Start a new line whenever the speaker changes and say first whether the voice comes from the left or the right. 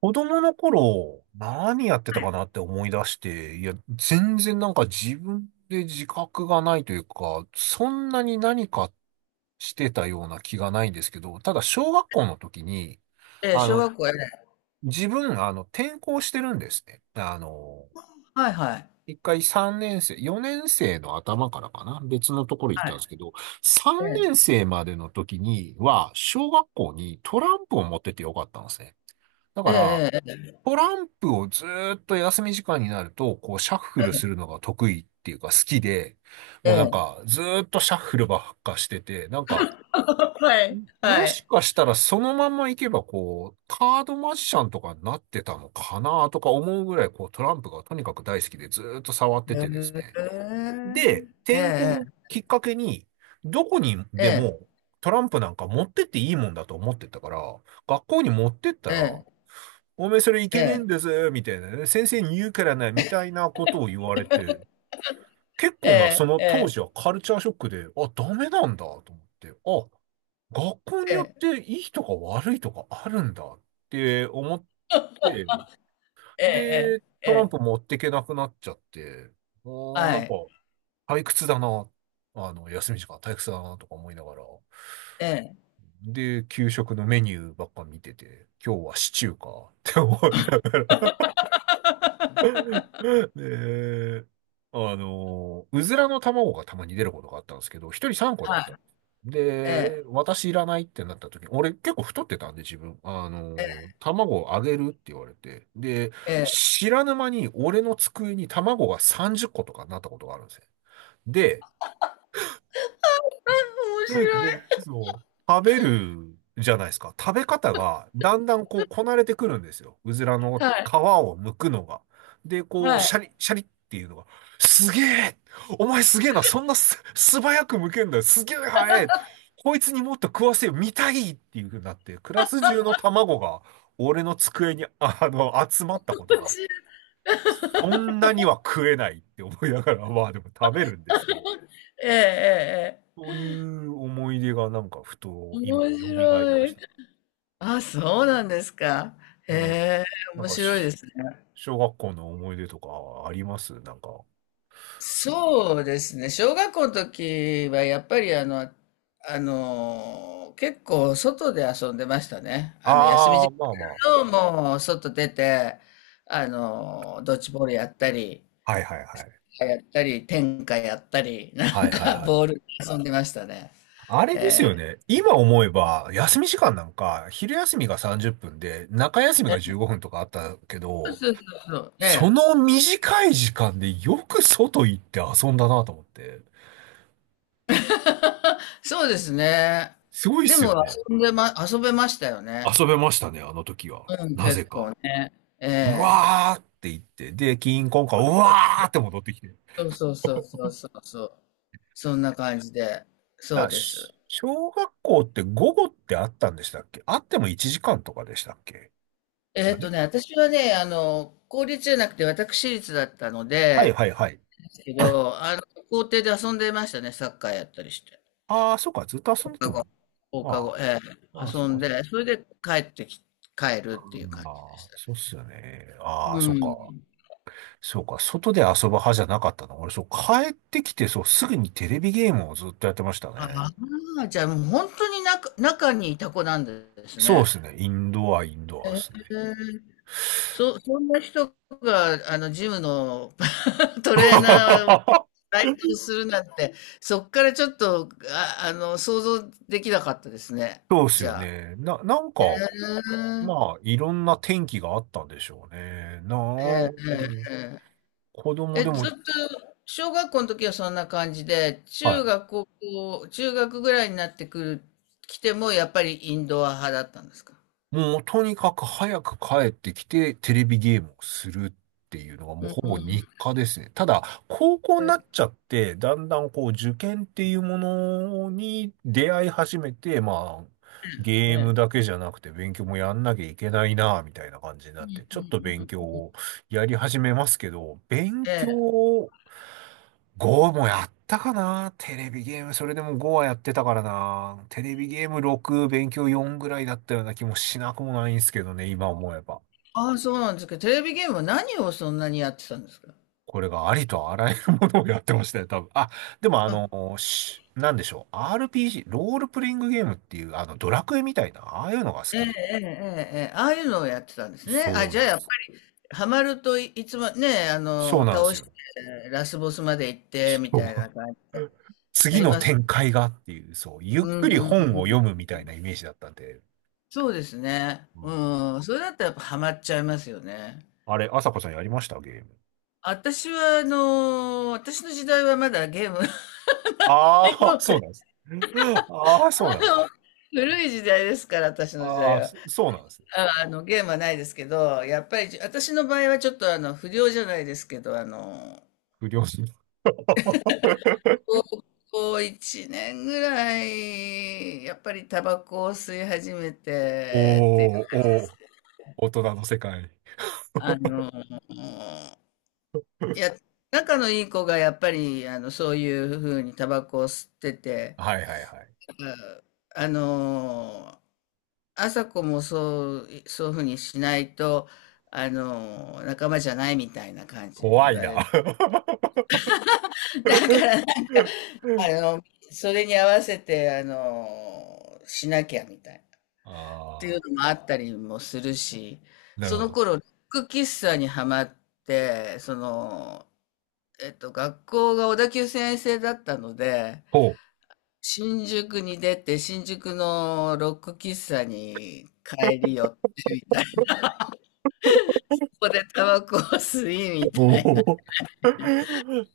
right: 子供の頃、何やってたかなって思い出して、いや、全然なんか自分で自覚がないというか、そんなに何かしてたような気がないんですけど、ただ小学校の時に、
left: ええ、
right: あ
left: 小
right: の、
left: 学校、ええ。
right: 自分、転校してるんですね。
left: はいはい。
right: 一回3年生、4年生の頭からかな、別のところ行っ
left: は
right: たん
left: い。
right: ですけど、
left: え
right: 3年
left: え。
right: 生までの時には、小学校にトランプを持っててよかったんですね。だから、
left: ええ
right: トランプをずーっと休み時間になると、こう、シャッフルするのが得意っていうか好きで、
left: え
right: も
left: ええ
right: う
left: え。え
right: なん
left: え。
right: か、ずーっとシャッフルばっかしてて、なんか、
left: はい、
right: も
left: は
right: し
left: い。
right: かしたらそのまま行けば、こう、カードマジシャンとかになってたのかなとか思うぐらい、こう、トランプがとにかく大好きでずーっと触って
left: へ
right: てですね。
left: え。
right: で、
left: ええ
right: 転校
left: え
right: を
left: え。
right: きっかけに、どこに
left: え
right: で
left: え
right: もトランプなんか持ってっていいもんだと思ってたから、学校に持ってったら、おめえそれい
left: ええ。え
right: け
left: え
right: ね
left: ええ。
right: えん
left: ええ。
right: ですみたいなね。先生に言うからね、みたいなことを言われて、結構な、そ
left: え
right: の当時はカルチャーショックで、あ、ダメなんだと思って、あ、学校によっ
left: え
right: ていいとか悪いとかあるんだって思って、
left: ええ。
right: で、
left: え
right: トラン
left: え。
right: プ持ってけなくなっちゃって、
left: は
right: なんか、
left: い。
right: 退屈だな、休み時間退屈だなとか思いながら、
left: ええ。
right: で、給食のメニューばっか見てて、今日はシチューかって思いながら、で、うずらの卵がたまに出ることがあったんですけど、一人3個だ
left: は
right: っ
left: い。
right: た。
left: え
right: で、
left: え。
right: 私いらないってなった時に、俺結構太ってたんで自分、
left: ええ
right: 卵をあげるって言われて、で、
left: ええ。
right: 知らぬ間に俺の机に卵が30個とかになったことがあるんですよ。で、
left: あ、面白
right: で、
left: い。
right: そう、食べるじゃないですか。食べ方がだんだんこうこなれてくるんですよ。うずらの
left: はい。
right: 皮を剥くのが。で、こう、
left: は
right: シ
left: い。
right: ャリ、シャリっていうのが、すげえ、お前すげえな、そんな素早く剥けんだよ、すげえ早い、こいつにもっと食わせよ、見たいっていう風になって、クラス中の卵が俺の机に、集まったこと
left: 面
right: が、
left: 白い。
right: そんなには食えないって思いながら、まあでも食べるんですけど。
left: ええええええ。
right: そういう思い出がなんかふと今
left: 面
right: 蘇り
left: 白
right: まし
left: い。
right: た。
left: あ、そうなんですか。へ
right: うん、
left: え、
right: なん
left: 面
right: か
left: 白いで
right: し
left: すね。
right: 小学校の思い出とかありますなんか？
left: そうですね。小学校の時はやっぱり結構外で遊んでましたね。休み
right: ああ、
left: 時
right: まあま
left: 間も外出て、ドッジボールやったり、
right: あ。はいはいはい。
left: やったり、天下やったり、な
right: は
left: ん
right: いはい
left: か
right: はい。
left: ボールで遊んでましたね。
right: あれです
left: え
right: よ
left: ー、
right: ね。今思えば、休み時間なんか、昼休みが30分で、中休みが15分とかあったけ
left: そう
right: ど、
left: そうそうそう。
right: そ
left: ね、
right: の短い時間でよく外行って遊んだなと思って。
left: そうですね。
right: すごいっ
left: で
right: す
left: も
right: よね。
left: 遊べましたよね。
right: 遊べましたね、あの時は。
left: うん、
right: な
left: 結
right: ぜ
left: 構
right: か。
left: ね。
right: う
left: ええ、
right: わーって言って、で、キーンコンカン、うわーって戻ってきて。
left: そうそうそうそうそうそう。そんな感じで、そう
right: あ、
left: です。
right: 小学校って午後ってあったんでしたっけ？あっても1時間とかでしたっけ？
left: え
right: あ
left: っ
right: れ、
left: とね、私はね、公立じゃなくて私立だったの
right: はい
left: で、
right: はいはい。
left: ですけど、校庭で遊んでましたね、サッカーやったりして。
right: ああ、そっか、ずっと遊
left: 放
right: んでて
left: 課
right: もいい。
left: 後、放課
right: ま
left: 後、ええ、
right: あ、ああ、そ
left: 遊
right: っ
left: ん
right: かそっか。
left: で、それで帰ってき、帰
right: う
left: るっていう感
right: ん、
left: じでし
right: ああ、
left: た。
right: そうっすよね。ああ、
left: う
right: そっか。
left: ん。
right: そうか、外で遊ぶ派じゃなかったな。俺、そう、帰ってきて、そう、すぐにテレビゲームをずっとやってました
left: あ
right: ね。
left: あ、じゃあもう本当に中にいた子なんです
right: そうで
left: ね。
right: すね。インドアで
left: え
right: すね。
left: え、そんな人が、あの、ジムの トレーナー 該当するなんて、そっからちょっと、想像できなかったですね。
right: そうです
left: じ
right: よ
left: ゃあ。
right: ね。なんか、
left: うーん。
right: まあ、いろんな天気があったんでしょうね。な
left: え
right: あ、う
left: え、ええ、
right: ん、
left: え
right: 子
left: え。
right: 供
left: え、
right: で
left: ずっ
right: も、
left: と、小学校の時はそんな感じで、
right: はい。
left: 中学ぐらいになってくる、来ても、やっぱりインドア派だったんですか？
right: もう、とにかく早く帰ってきて、テレビゲームをするっていうのがもう
left: うん。
right: ほぼ日課ですね。ただ、高校
left: え
right: になっ
left: え、
right: ちゃって、だんだんこう、受験っていうものに出会い始めて、まあ、
left: え
right: ゲーム
left: え。
right: だけじゃなくて勉強もやんなきゃいけないな、みたいな感じにな
left: う
right: っ
left: ん
right: て、ち
left: う
right: ょっ
left: ん
right: と勉強
left: うん。
right: をやり始めますけど、勉
left: ええ。
right: 強5もやったかな、テレビゲーム、それでも5はやってたからな。テレビゲーム6、勉強4ぐらいだったような気もしなくもないんですけどね、今思えば。
left: ああ、そうなんですか。テレビゲームは何をそんなにやってたんですか？
right: これがありとあらゆるものをやってましたよ、多分。あ、でもあ
left: あ、
right: の、なんでしょう。RPG、ロールプレイングゲームっていう、ドラクエみたいな、ああいうのが好
left: ええ、
right: きで。
left: ええ、ええ、ええ、ああいうのをやってたんですね。あ、
right: そう
left: じ
right: なん
left: ゃ
right: で
left: あ、
right: す。
left: ハマるとい、いつもね、あ
right: そ
left: の、
right: うなんで
left: 倒
right: す
left: し
right: よ。
left: て、ラスボスまで行って、み
right: そ
left: たいな感じ
right: う。
left: で、あ
right: 次
left: り
right: の
left: ます。
right: 展開がっていう、そう、ゆっ
left: うん
right: くり
left: う
right: 本
left: んう
right: を
left: ん。
right: 読むみたいなイメージだったんで。
left: そうですね。
right: うん、
left: うん。それだったらやっぱハマっちゃいますよね。
right: あれ、朝子さんやりましたゲーム？
left: 私は、あの、私の時代はまだゲームがない
right: ああ、
left: の
right: そう
left: で、
right: なんです。ああ、そうな んです
left: あ
right: ね。
left: の、古い時代ですから、私の時
right: あ
left: 代
right: あ、
left: は。
right: そうなんですね。
left: あ、あの、ゲームはないですけど、やっぱり、私の場合はちょっとあの、不良じゃないですけど、あの、
right: 不良心。
left: 高 校1年ぐらい、やっぱりタバコを吸い始めてって、
right: おー、おー、大人の世界。
left: あの、いや、仲のいい子がやっぱり、あの、そういうふうにタバコを吸ってて、
right: はいはいはい。
left: あ、あの、朝子もそう、そういうふうにしないと、あの、仲間じゃないみたいな感じで
right: 怖
left: 言
right: い
left: われる。
right: な。
left: だから、あ の、それに合わせて、あの、しなきゃみたいな。っていう
right: ああ、
left: のもあったりもするし、
right: なる
left: そ
right: ほ
left: の
right: ど。
left: 頃、ロック喫茶にはまって、その、えっと、学校が小田急線制だったので、
right: ほう。
left: 新宿に出て、新宿のロック喫茶に帰り寄ってみたいな。ここでタバコを吸いみたいな。
right: おー、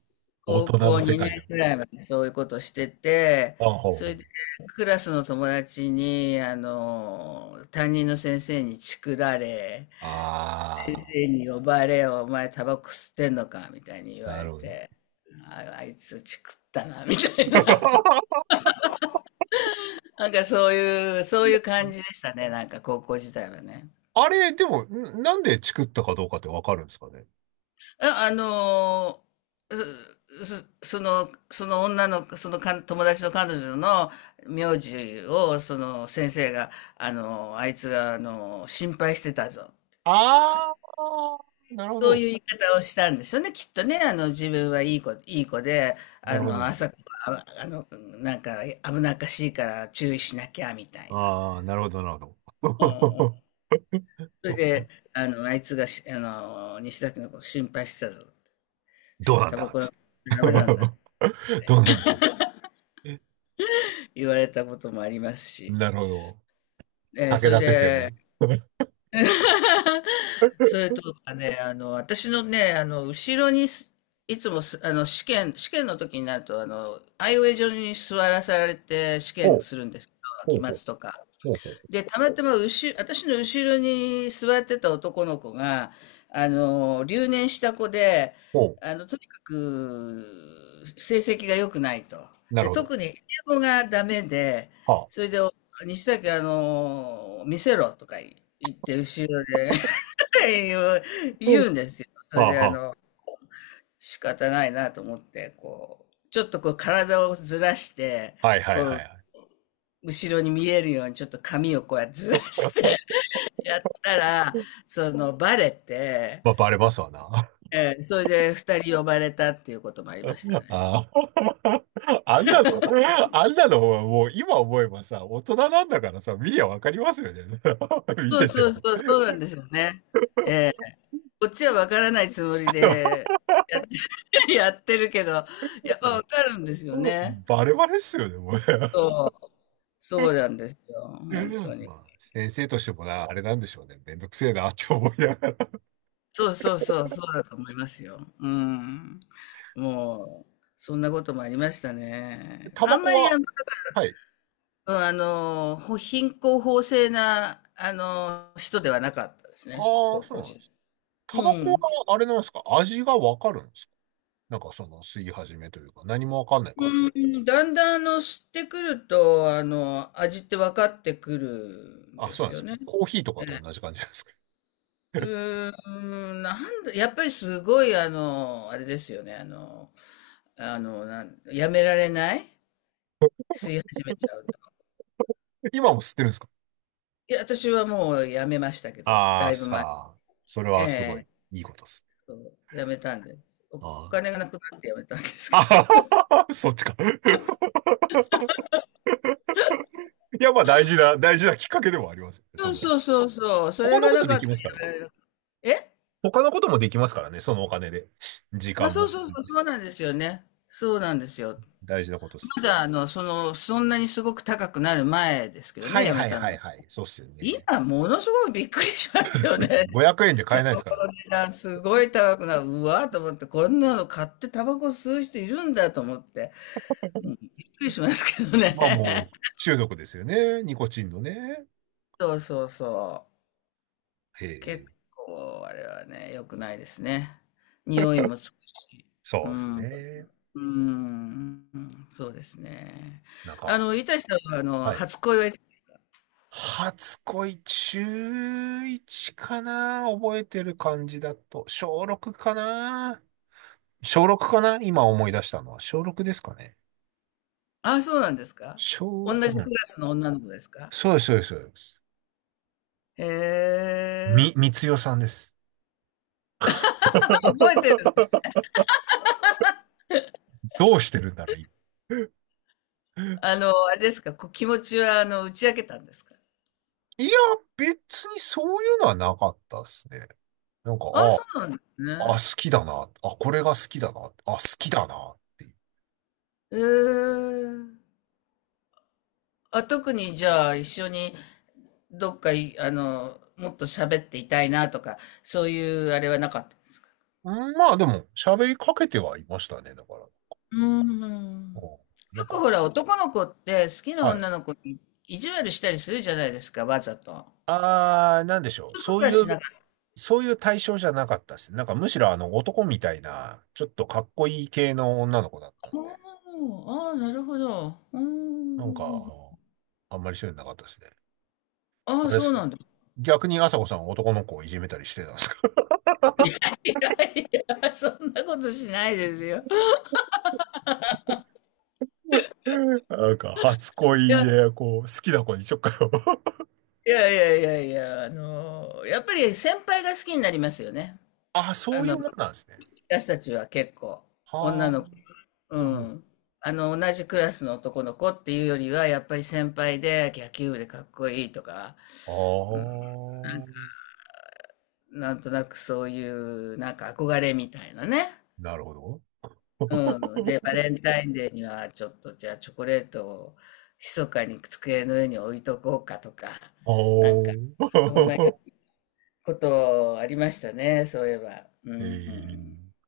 right: 大
left: 高
right: 人の
left: 校
right: 世
left: 2
right: 界
left: 年
right: だ。
left: くらいまでそういうことしてて、
right: ああ、ほう
left: それ
right: ほ
left: で
right: う。
left: クラスの友達に、あの、担任の先生にチクられ、先
right: あ
left: 生に呼ばれよ、お前タバコ吸ってんのかみたいに言
right: あ、
left: わ
right: な
left: れ
right: るほど。
left: て、あ、あいつチクったな、みたいな。なんかそういう、そういう感じでしたね、なんか高校時代はね。
right: あれ、でも、なんでチクったかどうかってわかるんですかね？
left: あ、ーその女の、そのか友達の彼女の名字を、その先生が、あのあいつが、あの心配してたぞ。
right: ああ、なるほ
left: そうい
right: ど。
left: う言い方をしたんですよね、きっとね。あの、自分はいい子、いい子で、
right: な
left: あ
right: るほ
left: の、
right: ど。
left: 朝から、あ、あの、なんか危なっかしいから注意しなきゃ、みたいな。
right: ああ、なるほど、なるほ
left: うんうん。
right: ど。
left: そ れで、あの、あいつがし、あの、西崎のこと心配してたぞ。
right: どうなん
left: タバ
right: だ
left: コ
right: つっ
left: は
right: て。
left: ダメなんだ。
right: どうなんだ、
left: 言われたこともありますし。
right: なるほど。
left: えー、そ
right: 武
left: れ
right: 田鉄矢の。
left: で、それとかね、あの、私のね、あの、後ろにす、いつもす、あの、試験の時になると、あの、アイウェイ上に座らされて試
right: ほ
left: 験
right: う、
left: するんですけど、
right: ほ
left: 期
right: うほう、
left: 末とか。
right: ほうほう、
left: で、たまたま、私の後ろに座ってた男の子が、あの、留年した子で、
right: ほ
left: あの、とにかく、成績が良くないと。
right: う。なる
left: で、
right: ほど。
left: 特に英語がダメで、
right: は
left: そ
right: あ。
left: れで、西崎、あの、見せろとか言って、後ろで、いを
right: うん、
left: 言うんですよ。それ
right: はあ、
left: で、あ
right: は
left: の、仕方ないなと思って、こう、ちょっとこう体をずらして、
right: あ。はいはいは
left: こ
right: い
left: う、
right: は
left: 後ろに見えるようにちょっと髪をこうやってずらして やったら、
right: い。うん、
left: その、バレて、
right: まあ、バレますわな。
left: ええ、それで二人呼ばれたっていうこともありました ね。
right: ああ。あんなの、あんなのはもう今思えばさ、大人なんだからさ、見りゃわかりますよね。見
left: そう
right: せて
left: そう
right: る
left: そう、そうなんですよね。ええ、こっちはわからないつもりで、やって やってるけど、
right: の。
left: やっぱわ かるんですよ
right: もう
left: ね。
right: バレバレっすよね、もう。
left: そう。そうなんですよ、本当 に。
right: まあ、先生としてもな、あれなんでしょうね。めんどくせえなって思いながら。
left: そうそうそう、そうだと思いますよ。うん。もう、そんなこともありましたね。
right: タ
left: あ
right: バ
left: ん
right: コ
left: まり
right: は、
left: あの、
right: はい。
left: うん、あの、ほ貧困法制な、あの、人ではなかったですね、
right: ああ、
left: 高
right: そう
left: 校
right: なんで
left: 時
right: す。タ
left: 代。
right: バ
left: う
right: コは、
left: ん。
right: あれなんですか、味がわかるんですか？なんかその吸い始めというか、何もわかんない感じなんです
left: うん、だんだんあの、知ってくると、あの、味って分かってくるん
right: か？あ、
left: で
right: そうな
left: す
right: んです
left: よ
right: よ。
left: ね。
right: コーヒーとかと同じ感じなんですか？
left: う ーん、なんだ、やっぱりすごい、あの、あれですよね、なん、やめられない吸い始めちゃう。
right: 今も吸ってるんですか？
left: いや、私はもう辞めましたけど、
right: あ
left: だ
right: あ、
left: いぶ前。
right: さあ、それ
left: え
right: はすごい、
left: え、
right: いいことです。
left: そう、辞めたんです。お
right: あ
left: 金がなくなって辞めたんですけど。
right: ああ そっちか。いや、まあ大事な、大事なきっかけでもありますよね。そ
left: そ
right: ん
left: う
right: な。
left: そうそうそう、そ
right: 他
left: れ
right: の
left: が
right: こ
left: な
right: と
left: か
right: で
left: っ
right: きますからね。
left: たら辞められな、え？
right: 他のこともできますからね、そのお金で。時
left: あ、
right: 間
left: そう
right: も。
left: そうそう、そうなんですよね。そうなんですよ。
right: 大事なことです。
left: まだあの、その、そんなにすごく高くなる前ですけど
right: は
left: ね、
right: い
left: 辞め
right: はい
left: た
right: はい
left: の。
right: はい。そうっすよね。
left: 今ものすごいびっくりしま す
right: そ
left: よ
right: うっ
left: ね。
right: すね、500円で買え ないで
left: こ
right: すからね。
left: の値段すごい高くなる。うわーと思って、こんなの買ってタバコ吸う人いるんだと思って、うん、びっくりしますけど
right: まあもう、
left: ね。
right: 中毒ですよね。ニコチンのね。
left: そうそうそう。
right: へ
left: 結
right: え、
left: 構あれはね、良くないですね。匂いもつくし。
right: そ
left: う
right: うです
left: ん。う
right: ね。
left: ーん。そうですね。
right: なん
left: あ
right: か、
left: の、いたしさんは、あの、
right: はい。
left: 初恋は？
right: 初恋、中1かな、覚えてる感じだと。小6かな、小6かな、今思い出したのは。小6ですかね。
left: ああ、そうなんですか。同
right: う
left: じク
right: ん。
left: ラスの女の子ですか？
right: そうです、そうです。そうです。
left: へえ。
right: みつよさんです。
left: あ、覚えてる。
right: どうしてるんだろう。
left: あの、あれですか、こう気持ちは、あの、打ち明けたんですか？
right: いいや、別にそういうのはなかったですね。なんか、
left: ああ、そうなんです
right: あ、あ、
left: ね。
right: 好きだな。あ、これが好きだな。あ、好きだなっていう。
left: へえ。あ、特にじゃあ、一緒にどっかい、あの、もっと喋っていたいなとか、そういうあれはなかった。
right: うん、まあでも、喋りかけてはいましたね、だから。う
left: うーん。
right: ん、な
left: よ
right: ん
left: く
right: か、
left: ほら、男の子って好きな
right: はい。
left: 女の子に意地悪したりするじゃないですか、わざと。そ
right: あー、なんでしょう。
left: ういうこ
right: そう
left: とは
right: いう、
left: しなかった。
right: そういう対象じゃなかったですね。なんかむしろあの男みたいな、ちょっとかっこいい系の女の子だったんで。
left: あああ、なるほど。うー
right: なんか、
left: ん。
right: あんまりそういうのなかったですね。
left: あ
right: あ
left: あ、
right: れで
left: そ
right: す
left: う
right: か、
left: なんだ。
right: 逆に朝子さんは男の子をいじめたりしてたんですか？
left: いやいそんなことしないですよ。
right: なんか、初
left: い
right: 恋
left: や、い
right: で、こう、好きな子にしょっかよ。
left: あのー、やっぱり先輩が好きになりますよね。
right: あ、
left: あ
right: そうい
left: の、
right: うもんなんですね。
left: 私たちは結構、
right: は
left: 女
right: あ、
left: の子、う
right: なるほど。
left: ん。あの、同じクラスの男の子っていうよりは、やっぱり先輩で野球部でかっこいいとか、うん、
right: あ
left: なんとなくそういうなんか憧れみたいなね。
right: あ、なるほど。
left: うん。で、バレンタインデーにはちょっとじゃあチョコレートを密かに机の上に置いとこうかとか、なんか
right: あ
left: そんな
right: あ。
left: ことありましたね、そういえば。う ん。
right: ええ。